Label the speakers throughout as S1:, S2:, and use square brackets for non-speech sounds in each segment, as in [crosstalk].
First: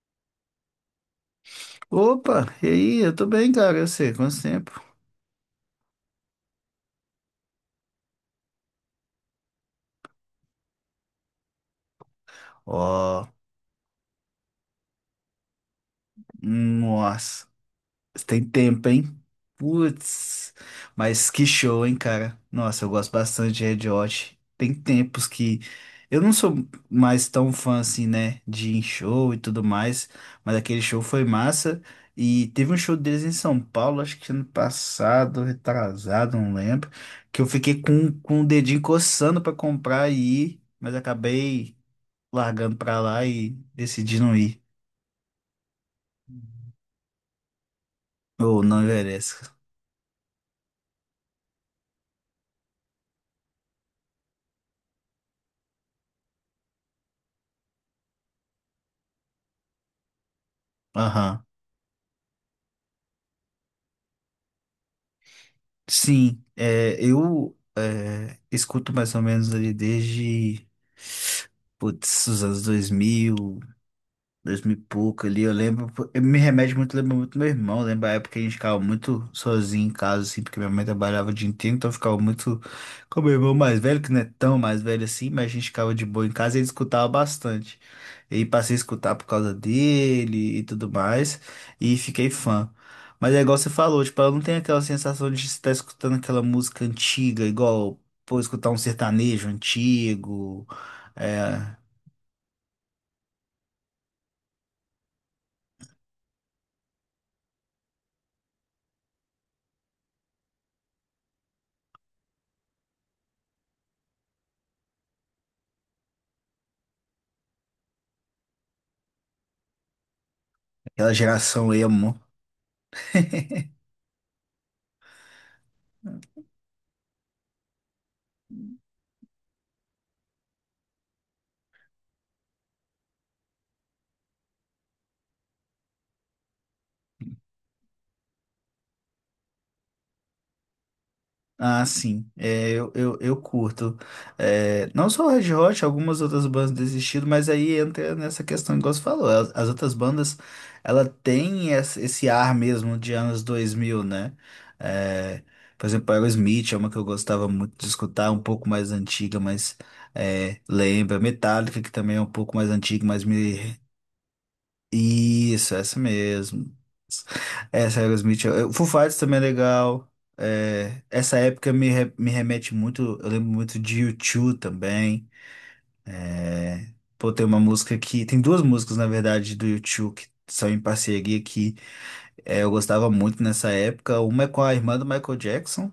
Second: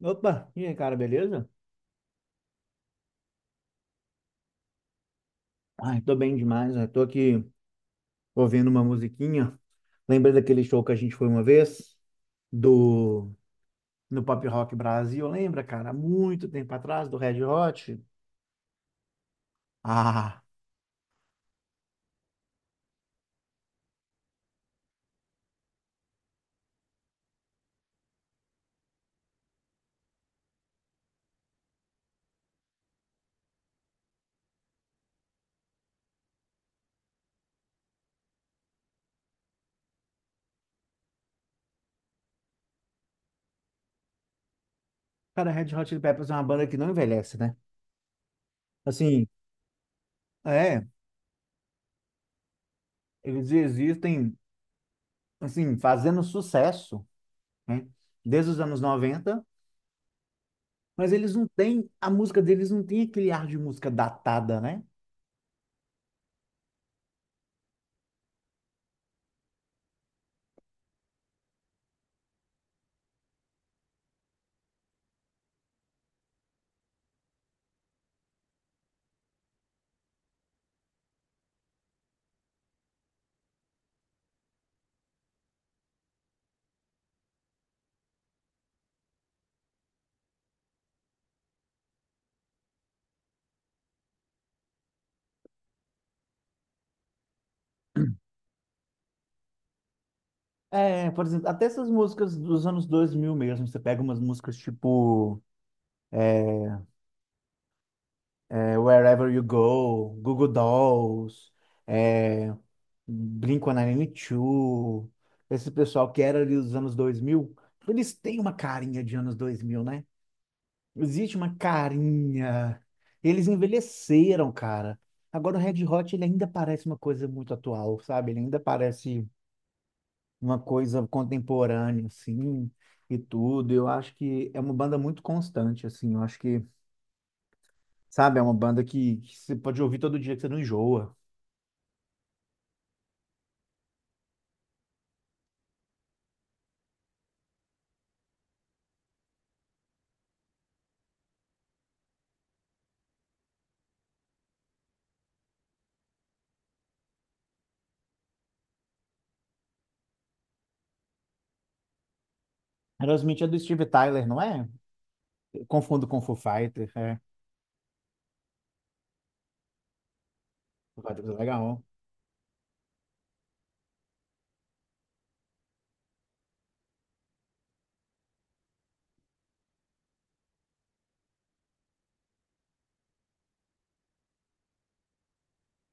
S1: Opa, e aí, cara, beleza?
S2: Opa, e aí? Eu tô bem, cara. Eu sei, quanto tempo?
S1: Ai, tô bem demais, né? Tô aqui ouvindo uma musiquinha. Lembra daquele show que a gente foi uma vez?
S2: Ó,
S1: Do... No Pop Rock Brasil, lembra, cara? Há muito tempo atrás, do Red
S2: nossa,
S1: Hot.
S2: tem tempo, hein?
S1: Ah,
S2: Putz, mas que show, hein, cara? Nossa, eu gosto bastante de Red Hot. Tem tempos que eu não sou mais tão fã assim, né, de ir em show e tudo mais, mas aquele show foi massa. E teve um show deles em São Paulo, acho que ano passado, retrasado, não lembro, que eu fiquei com o dedinho coçando pra comprar e ir, mas acabei largando pra lá e decidindo ir.
S1: cara, Red Hot Chili Peppers é uma banda que não envelhece, né?
S2: Ou não
S1: Assim,
S2: Everest.
S1: é, eles existem, assim, fazendo sucesso, né? Desde os anos 90. Mas eles
S2: Aham.
S1: não têm, a música deles não tem aquele ar de música datada, né?
S2: Sim, é, eu escuto mais ou menos ali desde putz, os anos 2000, dois mil e pouco ali, eu lembro. Eu me remete muito, lembro muito do meu irmão. Eu lembro a época que a gente ficava muito sozinho em casa, assim, porque minha mãe trabalhava o dia inteiro, então eu ficava muito com meu irmão mais velho, que não é tão mais velho assim, mas a gente ficava de boa em casa e ele escutava bastante. E aí passei a escutar por causa dele e tudo mais, e fiquei fã. Mas é igual você falou, tipo, eu não tenho aquela sensação de estar escutando aquela música antiga, igual, pô, escutar um sertanejo antigo,
S1: É, por exemplo, até
S2: é,
S1: essas músicas dos anos 2000 mesmo, você pega umas músicas tipo Wherever You Go, Google Dolls, é, Blink-182, esse pessoal que era ali dos anos 2000, eles têm uma carinha de anos 2000, né?
S2: aquela
S1: Existe uma
S2: geração emo.
S1: carinha. Eles
S2: [laughs]
S1: envelheceram, cara. Agora o Red Hot, ele ainda parece uma coisa muito atual, sabe? Ele ainda parece uma coisa contemporânea, assim, e tudo. Eu acho que é uma banda muito constante, assim. Eu acho que, sabe, é uma banda que você pode ouvir todo dia que você não enjoa.
S2: Ah, sim. É, eu curto. É, não só o Red Hot, algumas outras bandas desistiram, mas aí entra nessa questão, igual você falou. As outras bandas, ela tem esse ar mesmo de anos 2000, né? É, por exemplo, Aerosmith é uma que eu gostava muito de escutar, um pouco mais antiga, mas é, lembra. Metallica, que também é um pouco mais antiga, mas
S1: Aerosmith é do
S2: me
S1: Steve Tyler, não é? Eu
S2: isso, essa
S1: confundo com Foo
S2: mesmo.
S1: Fighter, é.
S2: Essa é Aerosmith. Foo Fighters também é legal. É,
S1: Foo Fighter
S2: essa
S1: é
S2: época
S1: legal.
S2: me remete muito. Eu lembro muito de U2 também. É, pô, tem uma música que. Tem duas músicas, na verdade, do U2 que são em parceria que eu gostava muito nessa época. Uma é com a irmã do Michael Jackson.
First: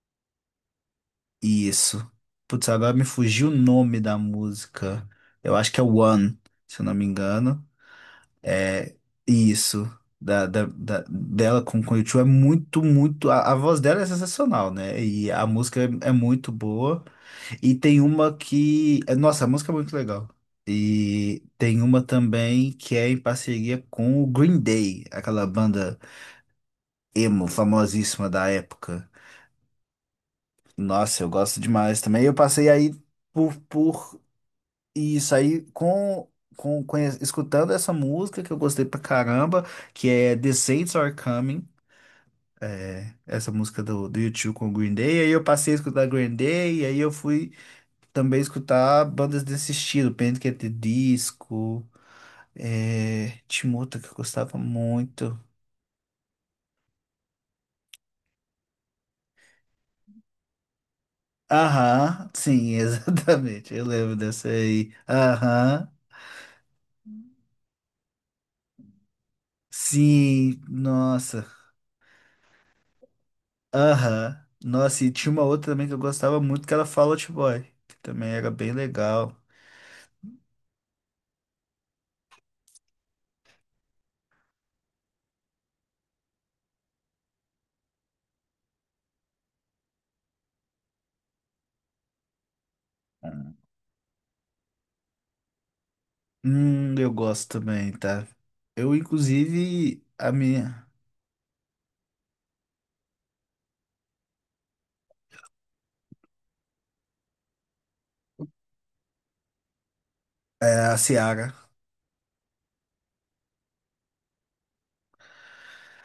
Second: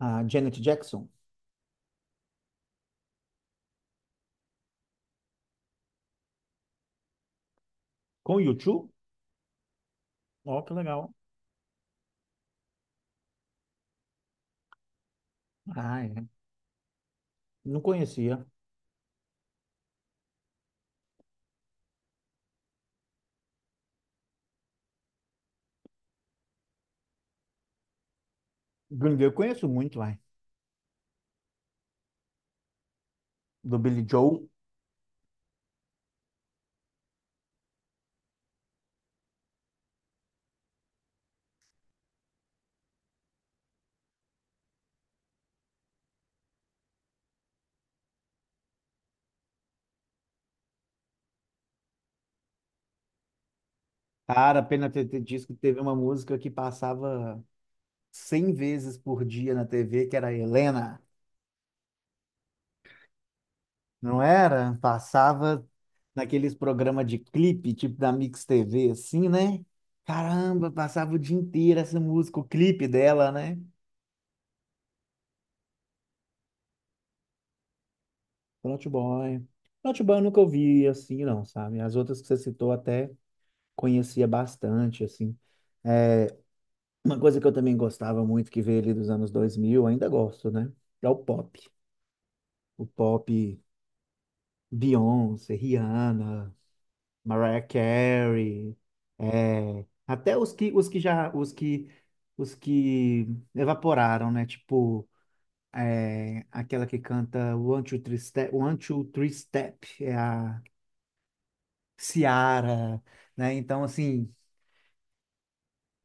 S1: Ah, Janet Jackson,
S2: Isso. Putz, agora me fugiu o nome da música. Eu acho que é One, se eu não me engano.
S1: com U2?
S2: É isso.
S1: Ó, que legal.
S2: Dela com o u é muito, muito. A voz dela é sensacional, né? E a música
S1: Ah,
S2: é
S1: é.
S2: muito boa. E
S1: Não
S2: tem uma
S1: conhecia.
S2: que. Nossa, a música é muito legal. E tem uma também que é em parceria com o Green Day, aquela banda emo famosíssima da época.
S1: Green Day eu conheço muito, vai.
S2: Nossa, eu gosto demais também. Eu passei aí por,
S1: Do Billy
S2: por
S1: Joel.
S2: Isso aí, escutando essa música que eu gostei pra caramba, que é The Saints Are Coming, é, essa música do U2 com o Green Day, aí eu passei a escutar Green Day, e aí eu fui também escutar bandas desse estilo, Panic! At the Disco, tinha uma outra que eu gostava
S1: Cara, pena ter
S2: muito.
S1: disso que teve uma música que passava 100 vezes por dia na TV, que era Helena.
S2: Aham, sim, [laughs] exatamente, eu lembro
S1: Não
S2: dessa
S1: era?
S2: aí.
S1: Passava
S2: Aham,
S1: naqueles programas de clipe, tipo da Mix TV, assim, né?
S2: sim,
S1: Caramba, passava o dia
S2: nossa.
S1: inteiro essa música, o clipe dela, né?
S2: Aham. Nossa, e tinha uma outra também que eu gostava muito, que era Fall Out Boy, que também era bem
S1: Naughty
S2: legal.
S1: Boy. Naughty Boy eu nunca ouvi assim, não, sabe? As outras que você citou até conhecia bastante, assim. É, uma coisa que eu também gostava muito, que veio ali dos anos 2000, ainda gosto, né? É o pop. O pop, Beyoncé, Rihanna,
S2: Eu gosto
S1: Mariah
S2: também, tá?
S1: Carey,
S2: Eu,
S1: é,
S2: inclusive, a
S1: até
S2: minha.
S1: os que já os que evaporaram, né? Tipo é, aquela que canta One Two Three Step, One Two Three Step, é a
S2: É, a Ciara.
S1: Ciara, né? Então assim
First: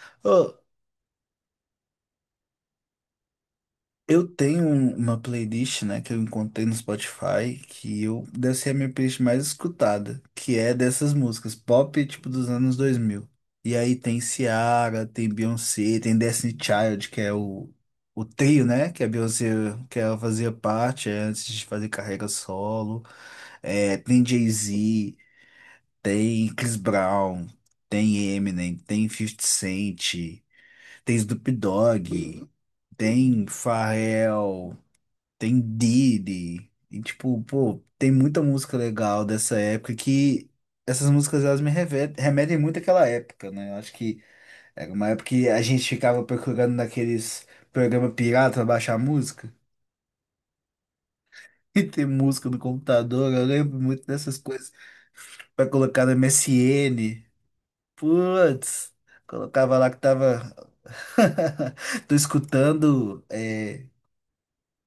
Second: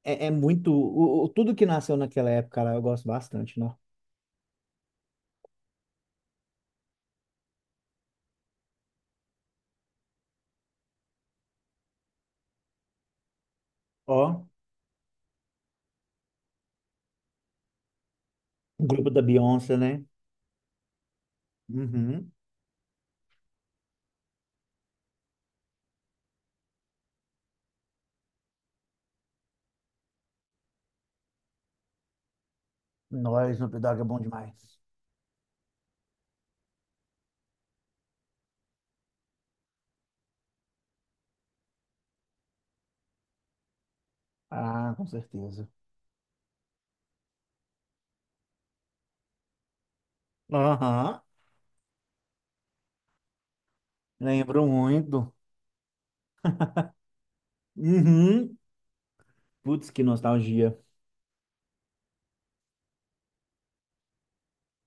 S1: é, é muito o, tudo que nasceu naquela época, cara, eu gosto bastante, né?
S2: Eu tenho uma playlist, né, que eu encontrei no Spotify, que eu deve ser a minha playlist mais escutada, que é dessas músicas pop, tipo, dos anos 2000. E aí tem
S1: Ó,
S2: Ciara, tem Beyoncé, tem Destiny Child, que é o trio,
S1: o
S2: né, que a
S1: grupo da
S2: Beyoncé,
S1: Beyoncé,
S2: que
S1: né?
S2: ela fazia parte antes de fazer carreira
S1: Uhum.
S2: solo. É, tem Jay-Z, tem Chris Brown, tem Eminem, tem 50 Cent, tem Snoop Dogg, tem
S1: Nós, Snoop Dogg é bom demais.
S2: Pharrell. Tem Diddy. E, tipo, pô, tem muita música legal dessa época, que essas músicas elas me remetem muito àquela época, né? Eu acho que era
S1: Ah, com
S2: uma época que a
S1: certeza.
S2: gente ficava procurando naqueles programas pirata pra baixar música. [laughs]
S1: Aham,
S2: E tem música no computador, eu lembro muito dessas
S1: lembro
S2: coisas.
S1: muito.
S2: Pra colocar no MSN.
S1: Uhum.
S2: Putz, colocava lá
S1: Putz,
S2: que
S1: que
S2: tava.
S1: nostalgia.
S2: [laughs] Tô escutando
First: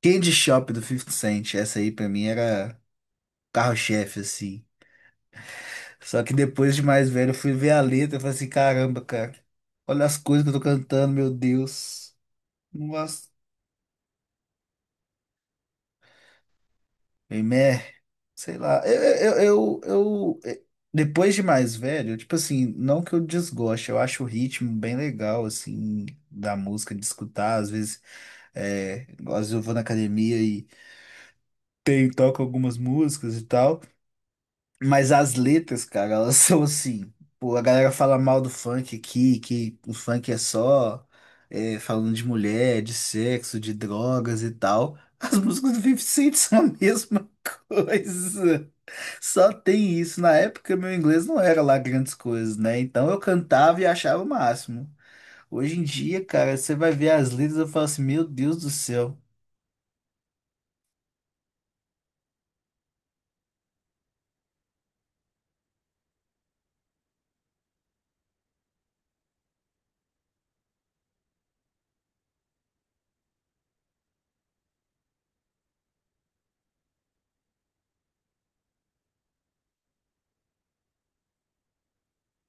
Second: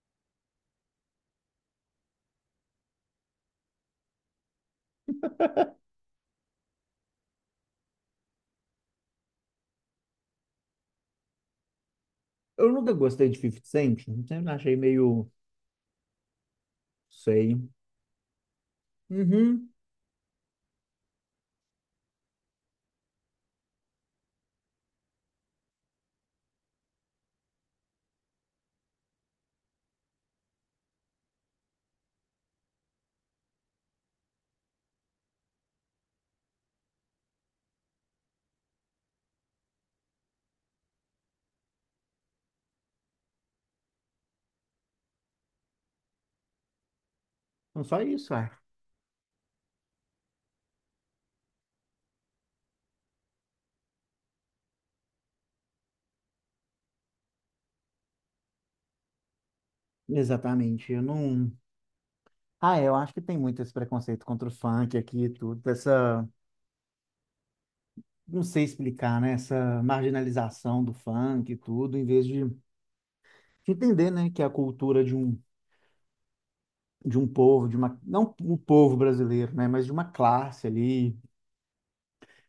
S2: Candy Shop do 50 Cent. Essa aí pra mim era carro-chefe, assim. Só que depois de mais velho, eu fui ver a letra e falei assim, caramba, cara, olha as coisas que eu tô cantando, meu Deus.
S1: Eu
S2: Não
S1: nunca gostei
S2: gosto.
S1: de 50 Cent, sempre achei meio, sei.
S2: Meh, sei lá.
S1: Uhum.
S2: Depois de mais velho, tipo assim, não que eu desgoste, eu acho o ritmo bem legal, assim, da música, de escutar. Às vezes eu vou na academia e toco algumas músicas e tal. Mas as letras, cara, elas [laughs] são assim. Pô, a galera fala mal do funk aqui, que o funk é só falando de mulher, de sexo, de drogas e tal. [laughs] As músicas do 50 Cent são a mesma
S1: Não só isso, é.
S2: coisa. Só tem isso. Na época, meu inglês não era lá grandes coisas, né? Então eu cantava e achava o máximo. Hoje em dia, cara, você vai ver as letras e fala assim: meu Deus do céu.
S1: Exatamente, eu não... Ah, é, eu acho que tem muito esse preconceito contra o funk aqui e tudo, essa, não sei explicar, né, essa marginalização do funk e tudo, em vez de entender, né, que é a cultura de um povo, de uma, não o povo brasileiro, né, mas de uma classe ali,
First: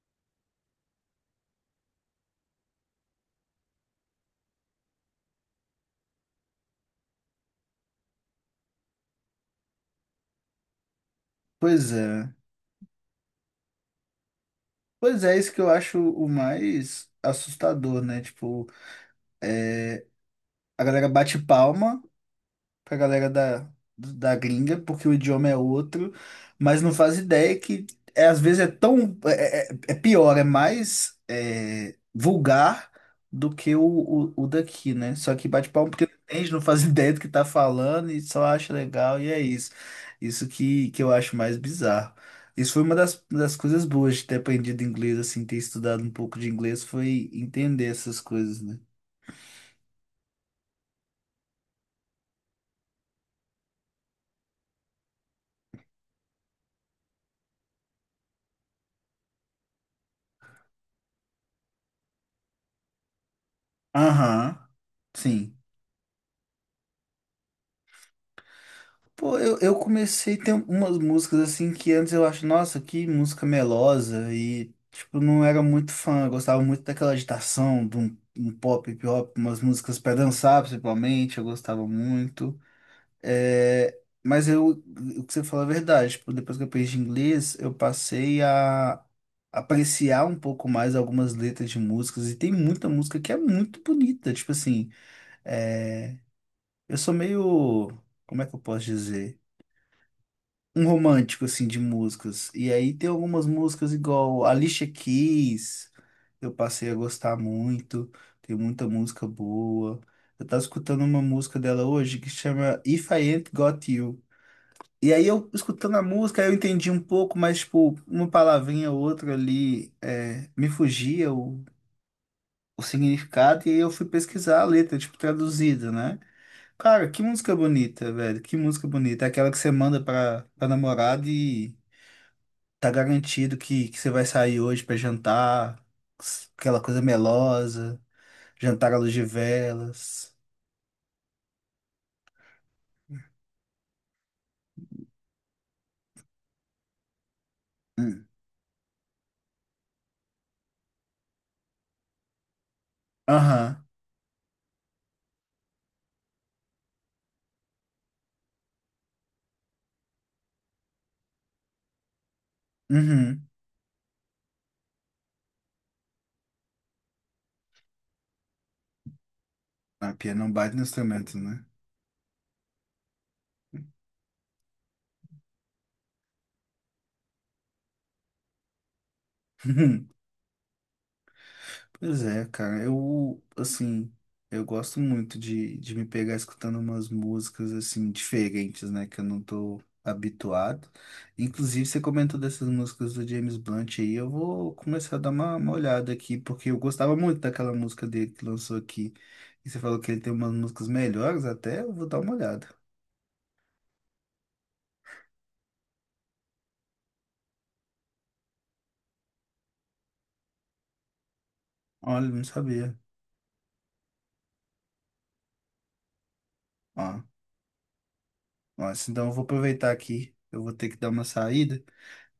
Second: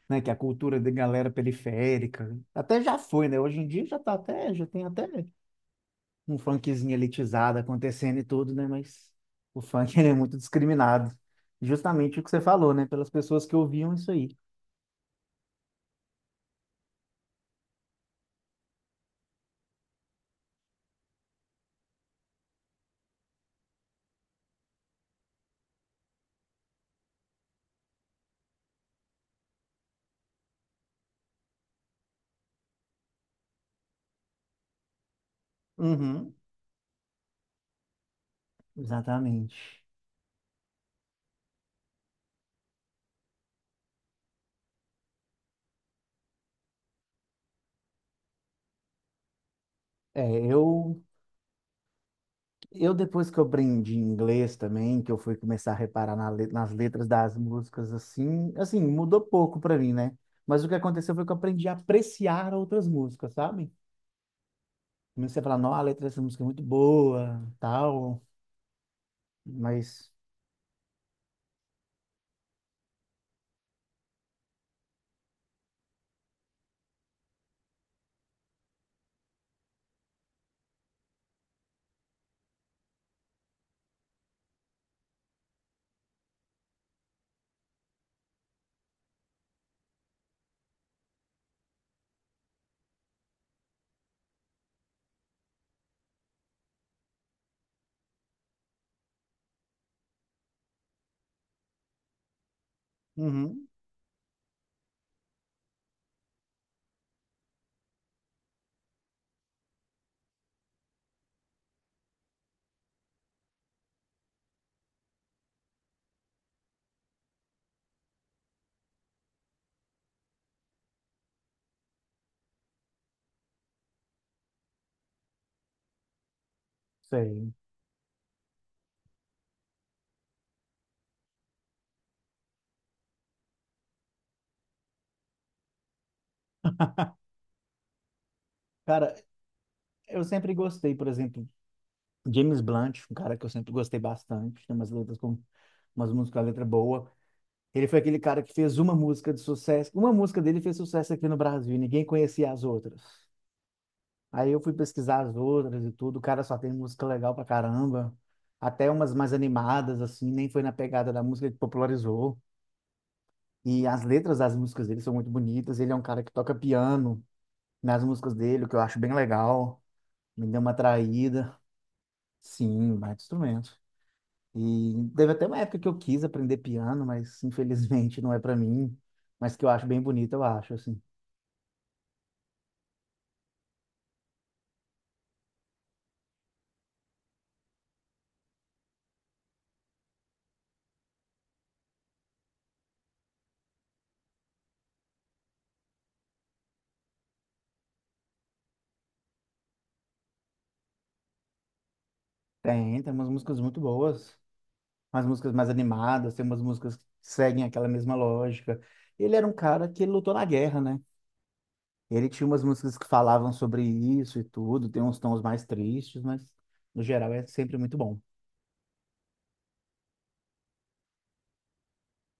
S1: né? Que é a cultura de galera periférica. Até já foi, né? Hoje em dia já tá até, já tem até um funkzinho elitizado acontecendo e tudo, né? Mas o funk [laughs] ele é muito discriminado.
S2: Pois
S1: Justamente o que
S2: é.
S1: você falou, né? Pelas pessoas que ouviam isso aí.
S2: Pois é, isso que eu acho o mais assustador, né? Tipo. A galera bate palma pra galera da gringa, porque o idioma é outro, mas não faz ideia que é, às vezes é tão. É pior, é mais vulgar do que o daqui, né? Só que bate palma porque não
S1: Uhum,
S2: entende, não faz [laughs] ideia do que tá falando e só acha legal, e é isso.
S1: exatamente.
S2: Isso que eu acho mais bizarro. Isso foi uma das coisas boas de ter aprendido inglês, assim, ter estudado um pouco de inglês, foi entender essas coisas, né?
S1: É, eu depois que eu aprendi inglês também, que eu fui começar a reparar na nas letras das músicas, assim, assim, mudou pouco pra mim, né? Mas o que aconteceu foi que eu aprendi a apreciar outras músicas, sabe?
S2: Aham,
S1: Comecei a
S2: sim.
S1: falar, não, a letra dessa música é muito boa, tal,
S2: Pô, eu
S1: mas,
S2: comecei a ter umas músicas assim que antes eu acho, nossa, que música melosa e tipo, não era muito fã, eu gostava muito daquela agitação, de um pop, hip hop, umas músicas pra dançar, principalmente, eu gostava muito. É, mas eu, o que você fala é verdade, tipo, depois que eu aprendi inglês, eu passei a apreciar um pouco mais algumas letras de músicas e tem muita música que é muito bonita, tipo assim, é, eu sou meio, como é que eu posso dizer? Um romântico, assim, de músicas. E aí tem algumas
S1: uhum,
S2: músicas igual Alicia Keys, eu passei a gostar muito, tem muita música boa. Eu tava escutando uma música dela hoje que chama If I Ain't Got You. E aí eu, escutando a música, eu entendi um pouco, mas, tipo, uma palavrinha ou outra ali me fugia o significado e aí eu fui pesquisar a letra, tipo, traduzida, né? Cara, que
S1: sei.
S2: música bonita, velho. Que música bonita. É aquela que você manda pra namorada e tá garantido que você vai sair hoje pra jantar, aquela coisa melosa, jantar à luz
S1: Cara,
S2: de
S1: eu
S2: velas.
S1: sempre gostei, por exemplo, James Blunt, um cara que eu sempre gostei bastante, tem umas letras com umas músicas com a letra boa. Ele foi aquele
S2: Hum.
S1: cara que fez uma música de sucesso, uma música dele fez sucesso aqui no Brasil, e ninguém conhecia as outras.
S2: Aham,
S1: Aí eu fui pesquisar as outras e tudo, o cara só tem música legal pra caramba, até umas mais animadas, assim, nem foi na pegada da música que popularizou.
S2: uhum.
S1: E as letras das músicas dele são muito bonitas. Ele é um cara que toca piano nas músicas dele, o que eu acho bem legal.
S2: A pia
S1: Me
S2: não
S1: deu uma
S2: bate no instrumento,
S1: atraída.
S2: né?
S1: Sim, um baita instrumento. E teve até uma época que eu quis aprender piano, mas infelizmente não é pra mim. Mas que eu acho bem
S2: [laughs]
S1: bonito, eu acho, assim.
S2: Pois é, cara, eu, assim, eu gosto muito de me pegar escutando umas músicas, assim, diferentes, né, que eu não tô habituado. Inclusive, você comentou dessas músicas do James Blunt aí, eu vou começar a dar uma olhada aqui, porque eu gostava muito daquela música dele que lançou aqui. E você falou que ele tem umas músicas melhores até, eu vou dar uma olhada.
S1: Tem, tem umas músicas muito boas, umas músicas mais animadas, tem umas músicas que seguem aquela mesma lógica. Ele era um cara que lutou na guerra, né?
S2: Olha,
S1: Ele
S2: não
S1: tinha umas
S2: sabia.
S1: músicas que falavam sobre isso e tudo, tem uns tons mais tristes, mas no
S2: Ó,
S1: geral é sempre muito bom.
S2: ó, assim, então eu vou aproveitar aqui, eu vou ter que dar uma saída.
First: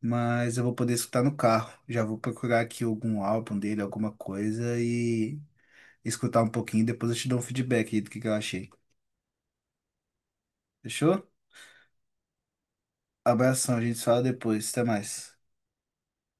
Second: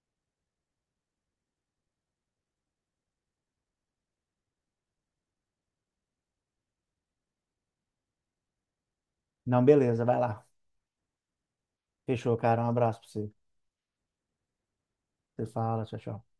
S2: Mas eu vou poder escutar no carro. Já vou procurar aqui algum álbum dele, alguma coisa e escutar um pouquinho. Depois eu te dou um feedback aí do que eu achei.
S1: Não, beleza, vai lá.
S2: Fechou?
S1: Fechou, cara. Um abraço pra você.
S2: Abração, a gente se fala depois. Até mais.
S1: Você fala, tchau, tchau.